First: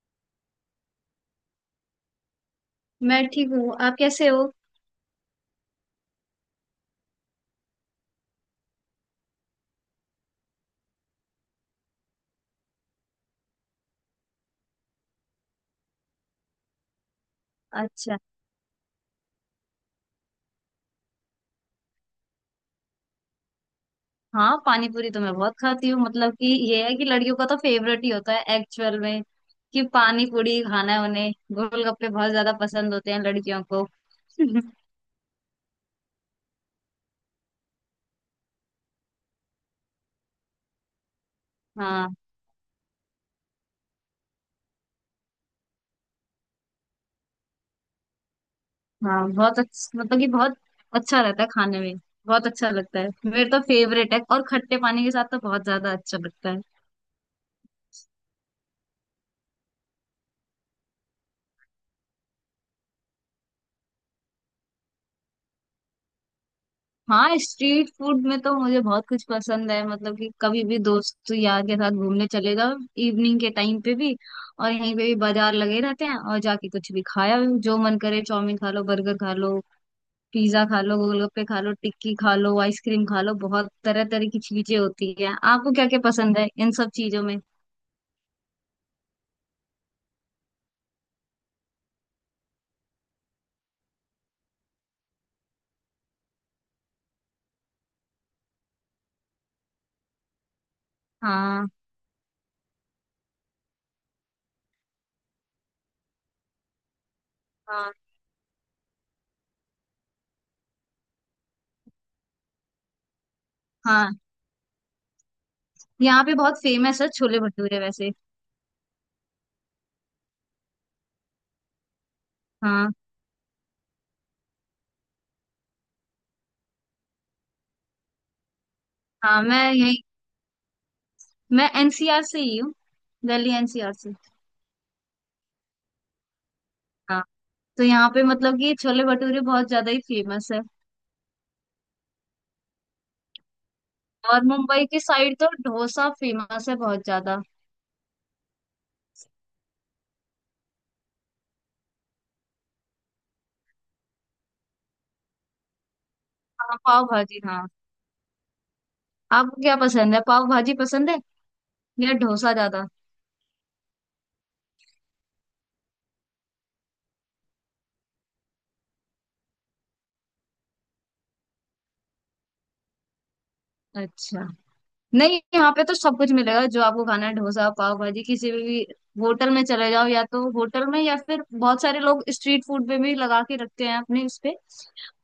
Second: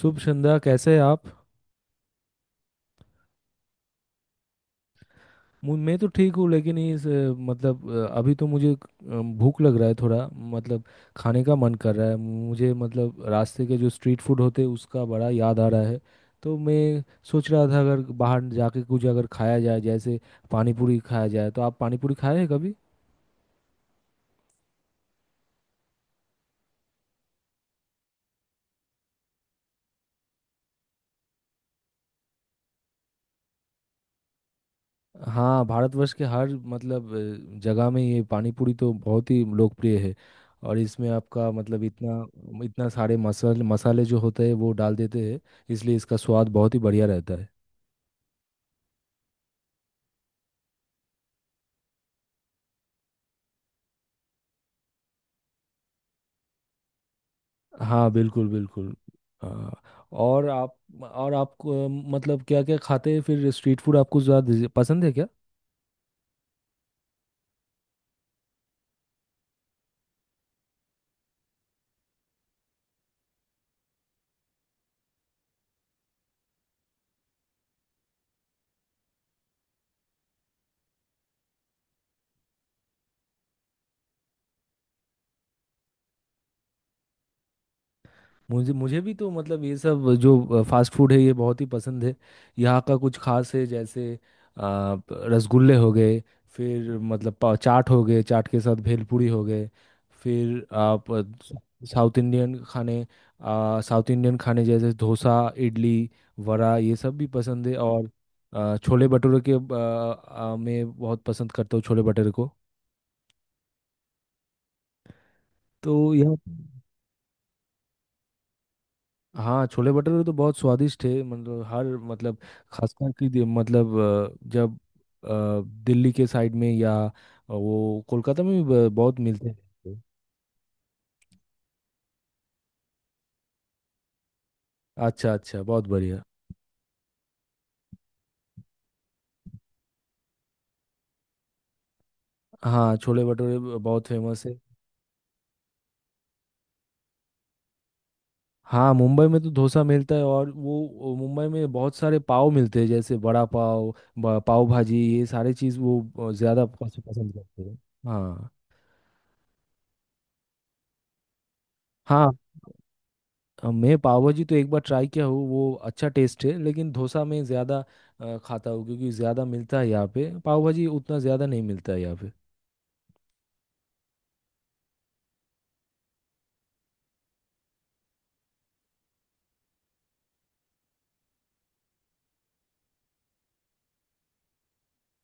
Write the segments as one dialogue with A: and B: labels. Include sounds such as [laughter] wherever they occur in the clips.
A: शुभ संध्या, कैसे हैं आप।
B: मैं ठीक हूँ। आप कैसे हो?
A: मैं तो ठीक हूँ लेकिन इस मतलब अभी तो मुझे भूख लग रहा है थोड़ा। मतलब खाने का मन कर रहा है मुझे, मतलब रास्ते के जो स्ट्रीट फूड होते हैं उसका बड़ा याद आ रहा है। तो मैं सोच रहा था अगर
B: अच्छा।
A: बाहर जाके कुछ अगर खाया जाए, जैसे पानी पूरी खाया जाए। तो आप पानी पूरी खाए हैं कभी?
B: हाँ, पानी पूरी तो मैं बहुत खाती हूँ। मतलब कि ये है कि लड़कियों का तो फेवरेट ही होता है एक्चुअल में, कि पानी पूरी खाना है उन्हें। गोलगप्पे बहुत ज्यादा पसंद होते हैं लड़कियों को। [laughs]
A: हाँ, भारतवर्ष के हर मतलब जगह में ये पानी पूरी तो बहुत ही लोकप्रिय है। और इसमें आपका मतलब
B: हाँ।
A: इतना इतना सारे मसाले मसाले जो होते हैं वो डाल देते हैं, इसलिए इसका स्वाद बहुत ही बढ़िया रहता है।
B: हाँ बहुत अच्छा, मतलब कि बहुत अच्छा रहता है खाने में। बहुत अच्छा लगता है, मेरे तो फेवरेट है, और खट्टे पानी के साथ तो बहुत ज्यादा अच्छा लगता है।
A: हाँ, बिल्कुल बिल्कुल। हाँ, और आप और आपको मतलब क्या क्या खाते हैं? फिर स्ट्रीट फूड आपको ज़्यादा पसंद है क्या?
B: हाँ, स्ट्रीट फूड में तो मुझे बहुत कुछ पसंद है। मतलब कि कभी भी दोस्त यार के साथ घूमने चले जाओ, इवनिंग के टाइम पे भी, और यहीं पे भी बाजार लगे रहते हैं और जाके कुछ भी खाया, जो मन करे। चाउमीन खा लो, बर्गर खा लो, पिज्जा खा लो, गोलगप्पे खा लो, टिक्की खा लो, आइसक्रीम खा लो, बहुत तरह तरह की चीजें होती है। आपको क्या क्या पसंद है इन सब चीजों में?
A: मुझे मुझे भी तो मतलब ये सब जो फास्ट फूड है ये बहुत ही पसंद है। यहाँ का कुछ खास है, जैसे आ, प- रसगुल्ले हो गए, फिर मतलब चाट हो गए, चाट के साथ भेलपूरी हो गए। फिर आप
B: हाँ,
A: साउथ इंडियन खाने साउथ इंडियन खाने जैसे डोसा, इडली, वड़ा ये सब भी पसंद है।
B: हाँ।
A: और छोले भटूरे के आ, आ, मैं बहुत पसंद करता हूँ छोले भटूरे को।
B: हाँ,
A: तो
B: यहाँ
A: यह
B: पे बहुत फेमस है छोले भटूरे वैसे।
A: हाँ, छोले भटूरे तो बहुत स्वादिष्ट है, मतलब हर मतलब
B: हाँ।
A: खासकर कि मतलब जब दिल्ली के साइड में, या वो कोलकाता में भी बहुत
B: हाँ,
A: मिलते
B: मैं
A: हैं।
B: यही, मैं एनसीआर से ही हूँ, दिल्ली एनसीआर से।
A: अच्छा अच्छा, बहुत बढ़िया।
B: हाँ। तो यहाँ पे मतलब कि छोले भटूरे बहुत ज्यादा ही फेमस है।
A: हाँ, छोले भटूरे बहुत
B: और
A: फेमस है।
B: मुंबई की साइड तो डोसा फेमस है बहुत ज्यादा।
A: हाँ, मुंबई में तो डोसा मिलता है। और वो मुंबई में बहुत सारे पाव मिलते हैं, जैसे बड़ा पाव, पाव भाजी, ये सारे चीज़ वो ज़्यादा
B: हाँ, पाव
A: पसंद
B: भाजी,
A: करते
B: हाँ।
A: हैं। हाँ
B: आपको क्या पसंद है? पाव भाजी पसंद है या
A: हाँ,
B: डोसा ज्यादा?
A: मैं पाव भाजी तो एक बार ट्राई किया हूँ, वो अच्छा टेस्ट है। लेकिन डोसा में ज़्यादा खाता हूँ, क्योंकि ज़्यादा मिलता है यहाँ पे। पाव भाजी उतना ज़्यादा नहीं मिलता है यहाँ पे।
B: अच्छा। नहीं, यहाँ पे तो सब कुछ मिलेगा जो आपको खाना है। डोसा, पाव भाजी, किसी भी होटल में चले जाओ, या तो होटल में या फिर बहुत सारे लोग स्ट्रीट फूड पे भी लगा के रखते हैं अपने उस पे,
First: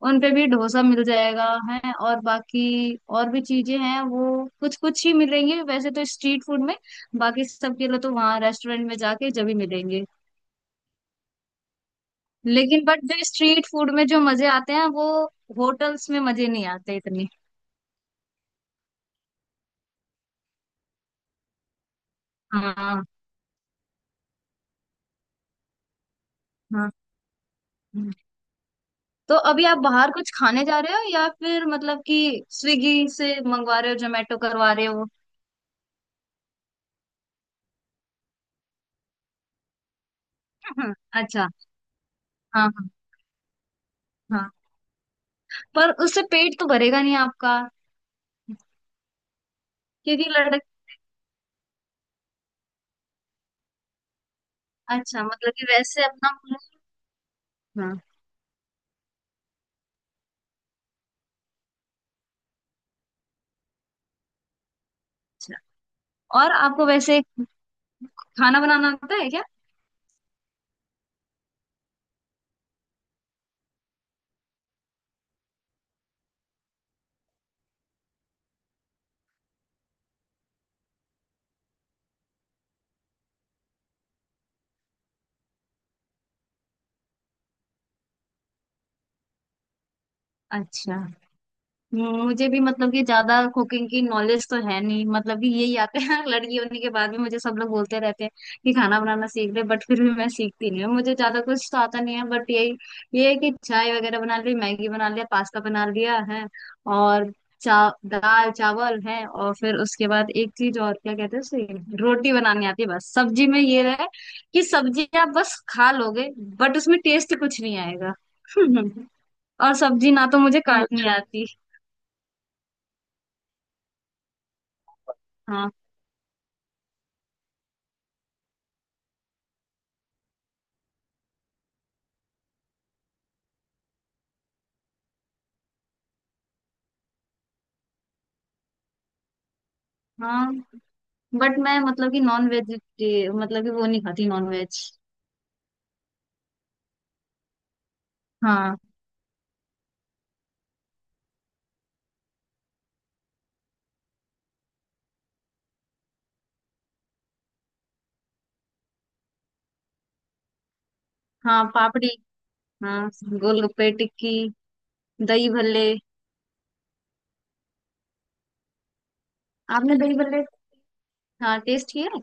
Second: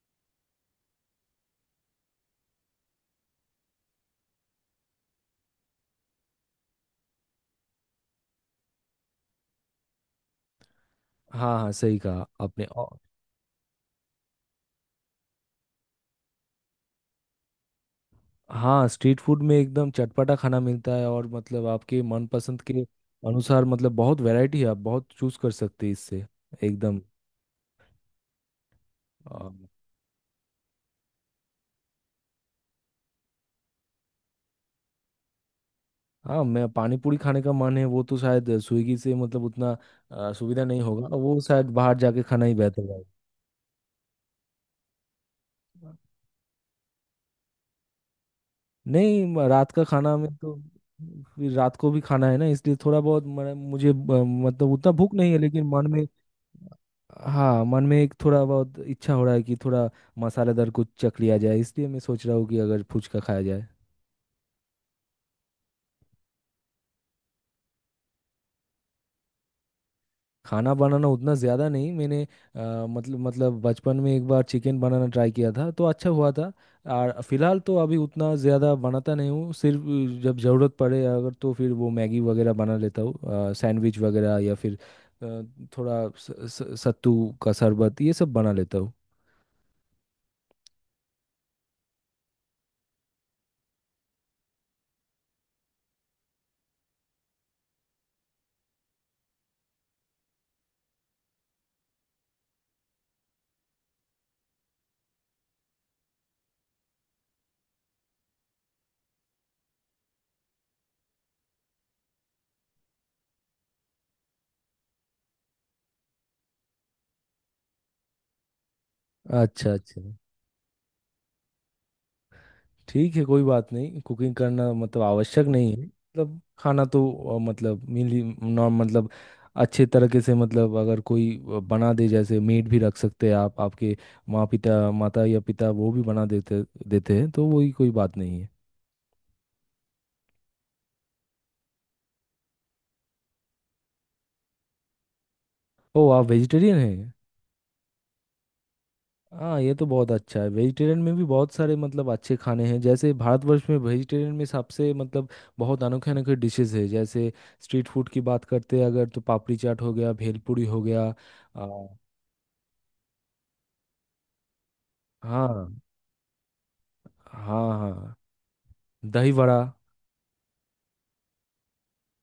B: उन पे भी डोसा मिल जाएगा। है और बाकी और भी चीजें हैं, वो कुछ कुछ ही मिलेंगे वैसे तो स्ट्रीट फूड में। बाकी सबके लिए तो वहाँ रेस्टोरेंट में जाके जब ही मिलेंगे।
A: हाँ हाँ, सही कहा आपने।
B: लेकिन
A: और
B: बट जो स्ट्रीट फूड में जो मजे आते हैं, वो होटल्स में मजे नहीं आते इतने।
A: हाँ, स्ट्रीट फूड में एकदम चटपटा खाना मिलता है, और मतलब आपके मनपसंद के
B: हाँ, हाँ।
A: अनुसार मतलब बहुत वैरायटी है। आप बहुत चूज कर सकते हैं इससे। एकदम
B: हाँ। तो
A: अ,
B: अभी आप बाहर कुछ खाने जा रहे हो, या फिर मतलब कि स्विगी से मंगवा रहे हो, जोमेटो करवा रहे हो?
A: हाँ, मैं पानी पूरी खाने का मन है। वो तो शायद स्विगी से मतलब उतना सुविधा नहीं
B: [laughs]
A: होगा, वो
B: अच्छा।
A: शायद बाहर जाके खाना ही
B: हाँ, हाँ।
A: बेहतर है।
B: हाँ। पर उससे पेट तो भरेगा नहीं आपका,
A: नहीं, रात का खाना
B: क्योंकि
A: में तो
B: लड़क
A: फिर रात को भी खाना है ना, इसलिए थोड़ा बहुत मुझे मतलब उतना भूख
B: अच्छा,
A: नहीं है,
B: मतलब
A: लेकिन
B: कि
A: मन
B: वैसे
A: में।
B: अपना।
A: हाँ, मन
B: हाँ,
A: में एक थोड़ा बहुत इच्छा हो रहा है कि थोड़ा मसालेदार कुछ चख लिया जाए। इसलिए मैं सोच रहा हूँ कि अगर फुचका खाया जाए।
B: और आपको वैसे खाना बनाना आता है क्या?
A: खाना बनाना उतना ज़्यादा नहीं। मैंने मतलब बचपन में एक बार चिकन बनाना ट्राई किया था, तो अच्छा हुआ था। और फिलहाल तो अभी उतना ज़्यादा बनाता नहीं हूँ। सिर्फ जब ज़रूरत पड़े अगर, तो फिर वो मैगी वगैरह बना लेता हूँ, सैंडविच वगैरह, या फिर अ, थोड़ा स, स, सत्तू का शरबत, ये सब बना लेता हूँ।
B: अच्छा। मुझे भी मतलब कि ज्यादा कुकिंग की नॉलेज तो है नहीं, मतलब कि यही आते हैं। [laughs] लड़की होने के बाद भी मुझे सब लोग बोलते रहते हैं कि खाना बनाना सीख ले, बट फिर भी मैं सीखती नहीं हूँ। मुझे ज्यादा कुछ तो आता नहीं है, बट यही ये है कि चाय वगैरह बना ली, मैगी बना लिया, पास्ता बना लिया है। और चा दाल चावल है, और फिर उसके बाद एक चीज और, क्या कहते हैं उसे, रोटी बनानी आती है बस। सब्जी में ये रहे कि सब्जी आप बस खा लोगे, बट उसमें टेस्ट कुछ नहीं आएगा। [laughs]
A: अच्छा
B: और
A: अच्छा,
B: सब्जी ना तो मुझे काटनी अच्छा आती।
A: ठीक है, कोई बात नहीं। कुकिंग करना मतलब आवश्यक नहीं
B: हाँ,
A: है, मतलब खाना तो मतलब मिली नॉर्म मतलब अच्छे तरीके से, मतलब अगर कोई बना दे, जैसे मेड भी रख सकते हैं आप, आपके माँ पिता, माता या पिता वो भी बना देते देते हैं, तो वही कोई बात नहीं है।
B: हाँ। बट मैं मतलब कि नॉन वेज, मतलब कि वो नहीं खाती नॉन वेज।
A: ओ, आप वेजिटेरियन हैं?
B: हाँ।
A: हाँ, ये तो बहुत अच्छा है। वेजिटेरियन में भी बहुत सारे मतलब अच्छे खाने हैं, जैसे भारतवर्ष में वेजिटेरियन में सबसे मतलब बहुत अनोखे अनोखे डिशेस है, जैसे स्ट्रीट फूड की बात करते हैं अगर, तो पापड़ी चाट हो गया, भेलपूरी हो गया,
B: हाँ,
A: आ,
B: पापड़ी। हाँ, गोलगप्पे, टिक्की, दही
A: हाँ
B: भल्ले।
A: हाँ, हाँ दही बड़ा।
B: आपने दही भल्ले, हाँ, टेस्ट किया है?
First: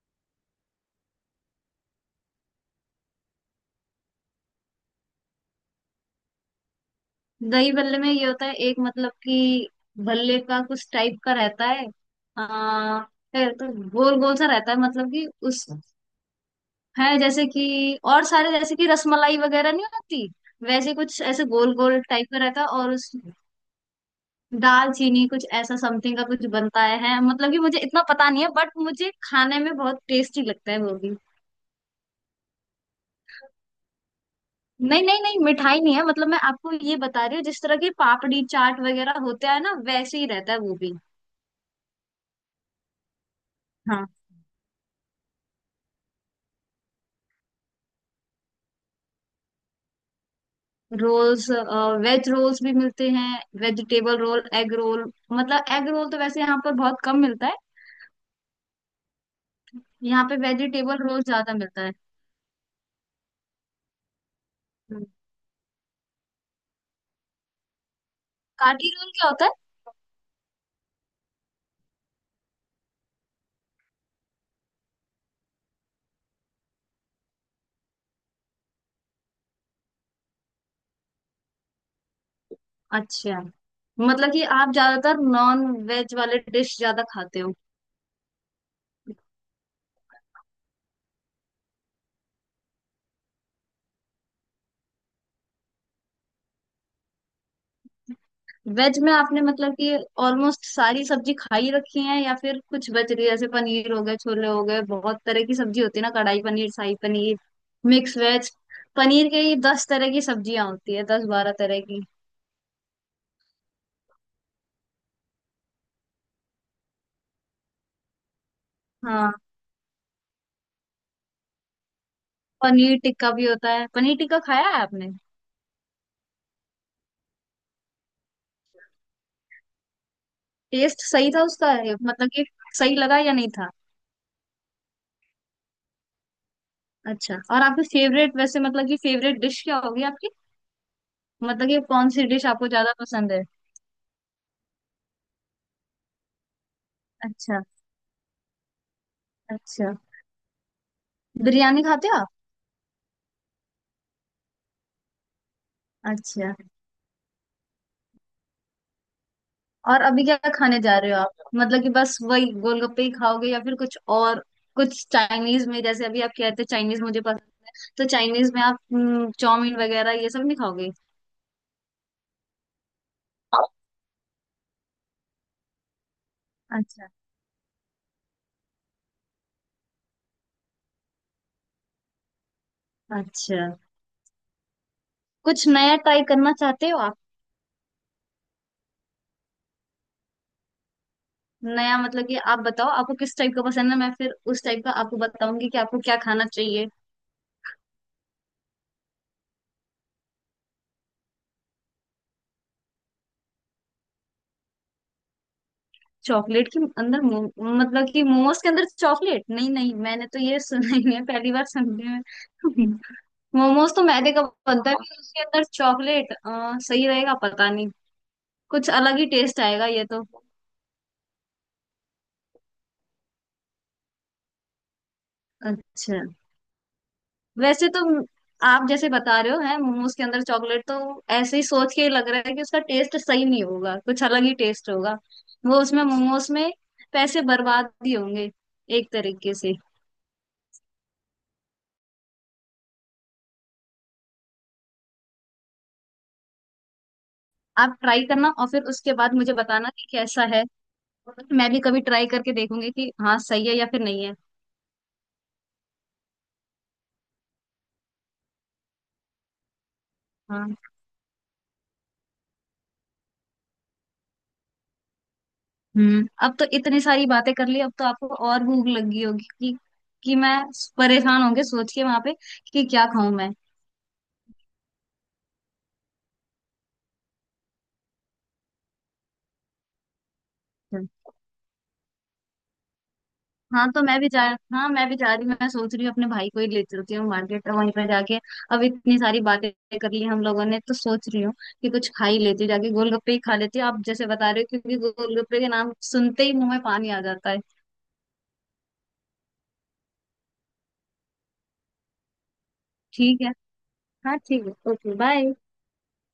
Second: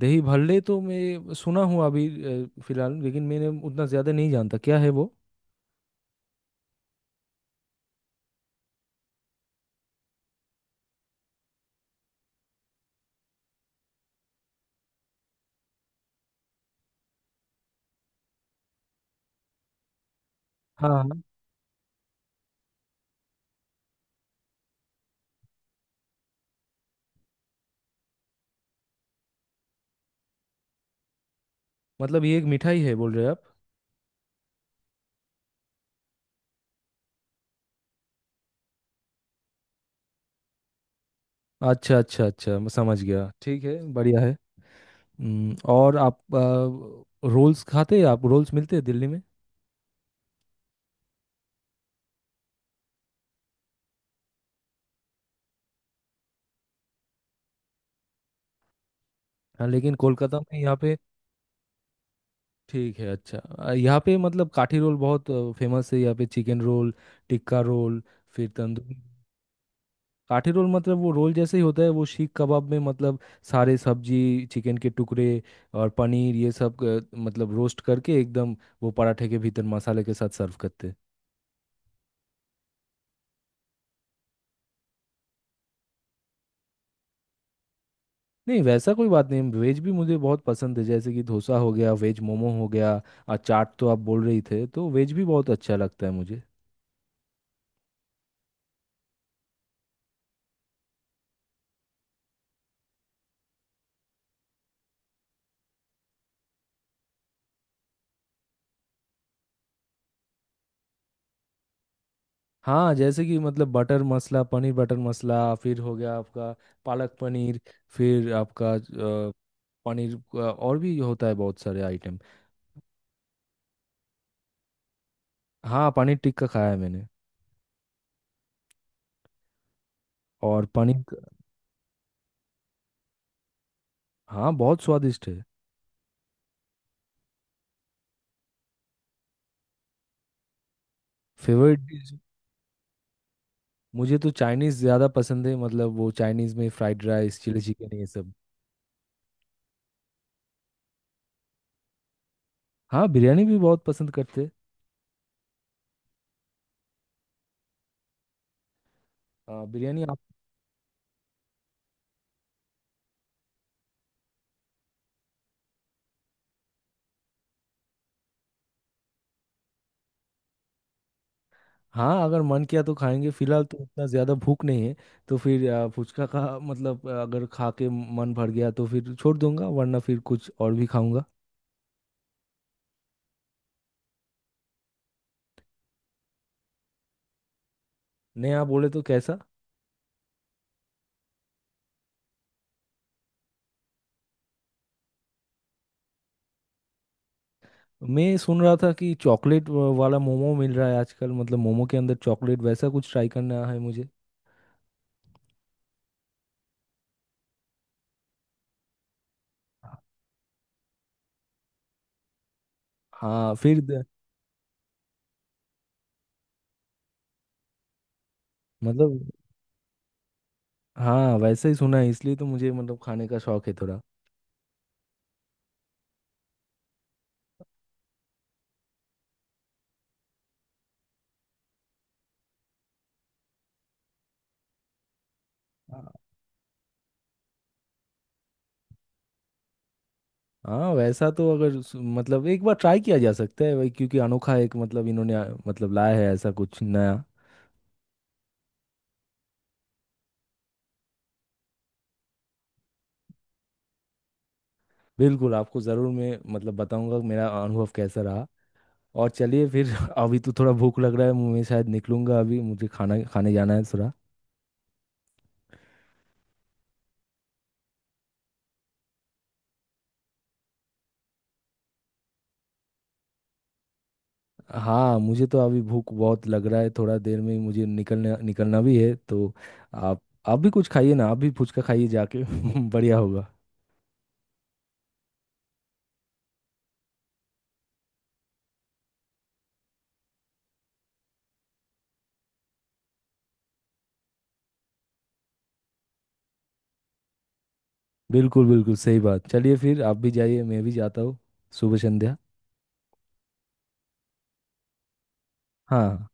A: दही भल्ले तो मैं सुना हूँ अभी फिलहाल, लेकिन मैंने उतना ज़्यादा नहीं जानता क्या है वो।
B: दही भल्ले में ये होता है, एक मतलब कि भल्ले का कुछ टाइप का रहता है, आ, है तो गोल गोल सा रहता है। मतलब कि उस है जैसे कि, और सारे जैसे कि रसमलाई वगैरह नहीं होती,
A: हाँ
B: वैसे कुछ
A: हाँ,
B: ऐसे गोल गोल टाइप का रहता है, और उस दाल चीनी कुछ ऐसा समथिंग का कुछ बनता है। मतलब कि मुझे इतना पता नहीं है, बट मुझे खाने में बहुत टेस्टी लगता है वो भी।
A: मतलब ये एक मिठाई है बोल रहे हैं आप?
B: नहीं नहीं नहीं, मिठाई नहीं है। मतलब मैं आपको ये बता रही हूँ, जिस तरह की पापड़ी चाट वगैरह होता है ना, वैसे ही रहता है वो भी।
A: अच्छा अच्छा अच्छा, मैं समझ गया। ठीक है,
B: हाँ।
A: बढ़िया है। और आप रोल्स खाते हैं? आप रोल्स मिलते हैं दिल्ली में?
B: रोल्स? वेज रोल्स भी मिलते हैं, वेजिटेबल रोल, एग रोल। मतलब एग रोल तो वैसे यहाँ पर बहुत कम मिलता है।
A: हाँ, लेकिन
B: यहाँ पे
A: कोलकाता में यहाँ पे
B: वेजिटेबल रोल ज्यादा मिलता है।
A: ठीक है। अच्छा, यहाँ पे मतलब काठी रोल
B: हम्म।
A: बहुत फेमस है, यहाँ पे चिकन रोल, टिक्का रोल, फिर
B: काठी
A: तंदूरी।
B: रोल क्या होता है?
A: काठी रोल मतलब वो रोल जैसे ही होता है, वो सीख कबाब में मतलब सारे सब्जी, चिकन के टुकड़े और पनीर ये सब मतलब रोस्ट करके एकदम, वो पराठे के भीतर मसाले के साथ सर्व करते हैं।
B: अच्छा, मतलब कि आप ज्यादातर नॉन वेज वाले डिश ज्यादा खाते हो?
A: नहीं, वैसा कोई बात नहीं, वेज भी मुझे बहुत पसंद है, जैसे कि डोसा हो गया, वेज मोमो हो गया। और चाट तो आप बोल रही थे, तो वेज भी बहुत अच्छा लगता है मुझे।
B: वेज में आपने मतलब कि ऑलमोस्ट सारी सब्जी खाई रखी है, या फिर कुछ बच रही है? जैसे पनीर हो गए, छोले हो गए, बहुत तरह की सब्जी होती है ना, कढ़ाई पनीर, शाही पनीर, मिक्स वेज। पनीर के ही दस तरह की सब्जियां होती है, दस बारह तरह की।
A: हाँ, जैसे कि मतलब बटर मसाला, पनीर बटर मसाला, फिर हो गया आपका पालक पनीर, फिर आपका अ,
B: हाँ,
A: पनीर का और भी होता है बहुत सारे आइटम।
B: पनीर टिक्का भी होता है। पनीर टिक्का खाया है आपने?
A: हाँ, पनीर टिक्का खाया है मैंने। और
B: टेस्ट सही था उसका, ये मतलब कि सही लगा या नहीं था?
A: हाँ, बहुत स्वादिष्ट है।
B: अच्छा। और आपकी फेवरेट वैसे, मतलब कि फेवरेट डिश क्या होगी आपकी, मतलब
A: फेवरेट
B: कि कौन
A: डिश?
B: सी डिश आपको ज्यादा पसंद है?
A: मुझे तो चाइनीज़ ज़्यादा पसंद है, मतलब वो चाइनीज़ में फ्राइड राइस, चिली
B: अच्छा।
A: चिकन ये सब।
B: अच्छा। बिरयानी खाते हो आप?
A: हाँ, बिरयानी भी बहुत पसंद करते हैं।
B: अच्छा।
A: हाँ,
B: और
A: बिरयानी आप।
B: अभी क्या खाने जा रहे हो आप, मतलब कि बस वही गोलगप्पे ही खाओगे या फिर कुछ और? कुछ चाइनीज में, जैसे अभी आप कहते हो चाइनीज मुझे पसंद, तो चाइनीज में आप चाउमीन वगैरह ये सब नहीं खाओगे?
A: हाँ, अगर मन किया तो खाएंगे, फिलहाल तो उतना ज़्यादा भूख नहीं है। तो फिर फुचका का [laughs]
B: अच्छा।
A: मतलब अगर खा के मन भर गया तो फिर छोड़ दूंगा, वरना फिर कुछ और भी खाऊंगा।
B: अच्छा। कुछ नया ट्राई करना चाहते हो आप?
A: नया बोले तो कैसा?
B: नया मतलब कि आप बताओ आपको किस टाइप का पसंद है, मैं फिर उस टाइप का आपको बताऊंगी कि आपको क्या खाना चाहिए।
A: मैं सुन रहा था कि चॉकलेट वाला मोमो मिल रहा है आजकल, मतलब मोमो के अंदर चॉकलेट, वैसा कुछ ट्राई करना है मुझे।
B: चॉकलेट के अंदर मतलब कि मोमोज के अंदर चॉकलेट? नहीं नहीं, मैंने तो ये सुना ही है, पहली बार सुन रही हूँ।
A: हाँ, फिर
B: मोमोज तो मैदे का बनता है, फिर उसके अंदर चॉकलेट सही रहेगा पता नहीं, कुछ अलग
A: मतलब
B: ही टेस्ट आएगा ये तो।
A: हाँ, वैसा ही सुना है, इसलिए तो मुझे मतलब खाने का शौक है थोड़ा।
B: अच्छा। वैसे तो म- आप जैसे बता रहे हो है मोमोज के अंदर चॉकलेट, तो ऐसे ही सोच के ही लग रहा है कि उसका टेस्ट सही नहीं होगा, कुछ अलग ही टेस्ट होगा वो, उसमें मोमोज में पैसे बर्बाद ही होंगे एक तरीके से।
A: हाँ, वैसा तो अगर मतलब एक बार ट्राई किया जा सकता है भाई, क्योंकि अनोखा एक मतलब इन्होंने मतलब लाया है ऐसा कुछ नया।
B: आप ट्राई करना और फिर उसके बाद मुझे बताना कि कैसा है। मैं भी कभी ट्राई करके देखूंगी कि हाँ सही है या फिर नहीं है।
A: बिल्कुल, आपको ज़रूर मैं मतलब बताऊंगा मेरा अनुभव कैसा रहा। और चलिए फिर, [laughs] अभी तो थोड़ा
B: हाँ।
A: भूख लग रहा है, मैं शायद निकलूंगा, अभी मुझे खाना खाने जाना है थोड़ा।
B: हम्म, अब तो इतनी सारी बातें कर ली, अब तो आपको और भूख लग गई होगी कि मैं, परेशान होंगे सोच के वहां पे कि क्या खाऊं मैं।
A: हाँ, मुझे तो अभी भूख बहुत लग रहा है, थोड़ा देर में ही मुझे निकलना निकलना भी है, तो आप आप भी कुछ
B: हम्म।
A: खाइए ना, आप भी फुचका खाइए जाके। [laughs] बढ़िया होगा।
B: हाँ, तो मैं भी जा, हाँ मैं भी जा रही हूँ। मैं सोच रही हूँ अपने भाई को ही ले चलती हूँ, मार्केट वहीं पर जाके। अब इतनी सारी बातें कर ली हम लोगों ने, तो सोच रही हूँ कि कुछ खा ही लेती हूँ, जाके गोलगप्पे ही खा लेती हूँ। आप जैसे बता रहे हो, क्योंकि गोलगप्पे के नाम सुनते ही मुंह में पानी आ जाता है।
A: बिल्कुल बिल्कुल, सही बात। चलिए फिर, आप भी जाइए, मैं भी जाता हूँ। शुभ संध्या।
B: ठीक है। हाँ, ठीक है, ओके, बाय।
A: हाँ।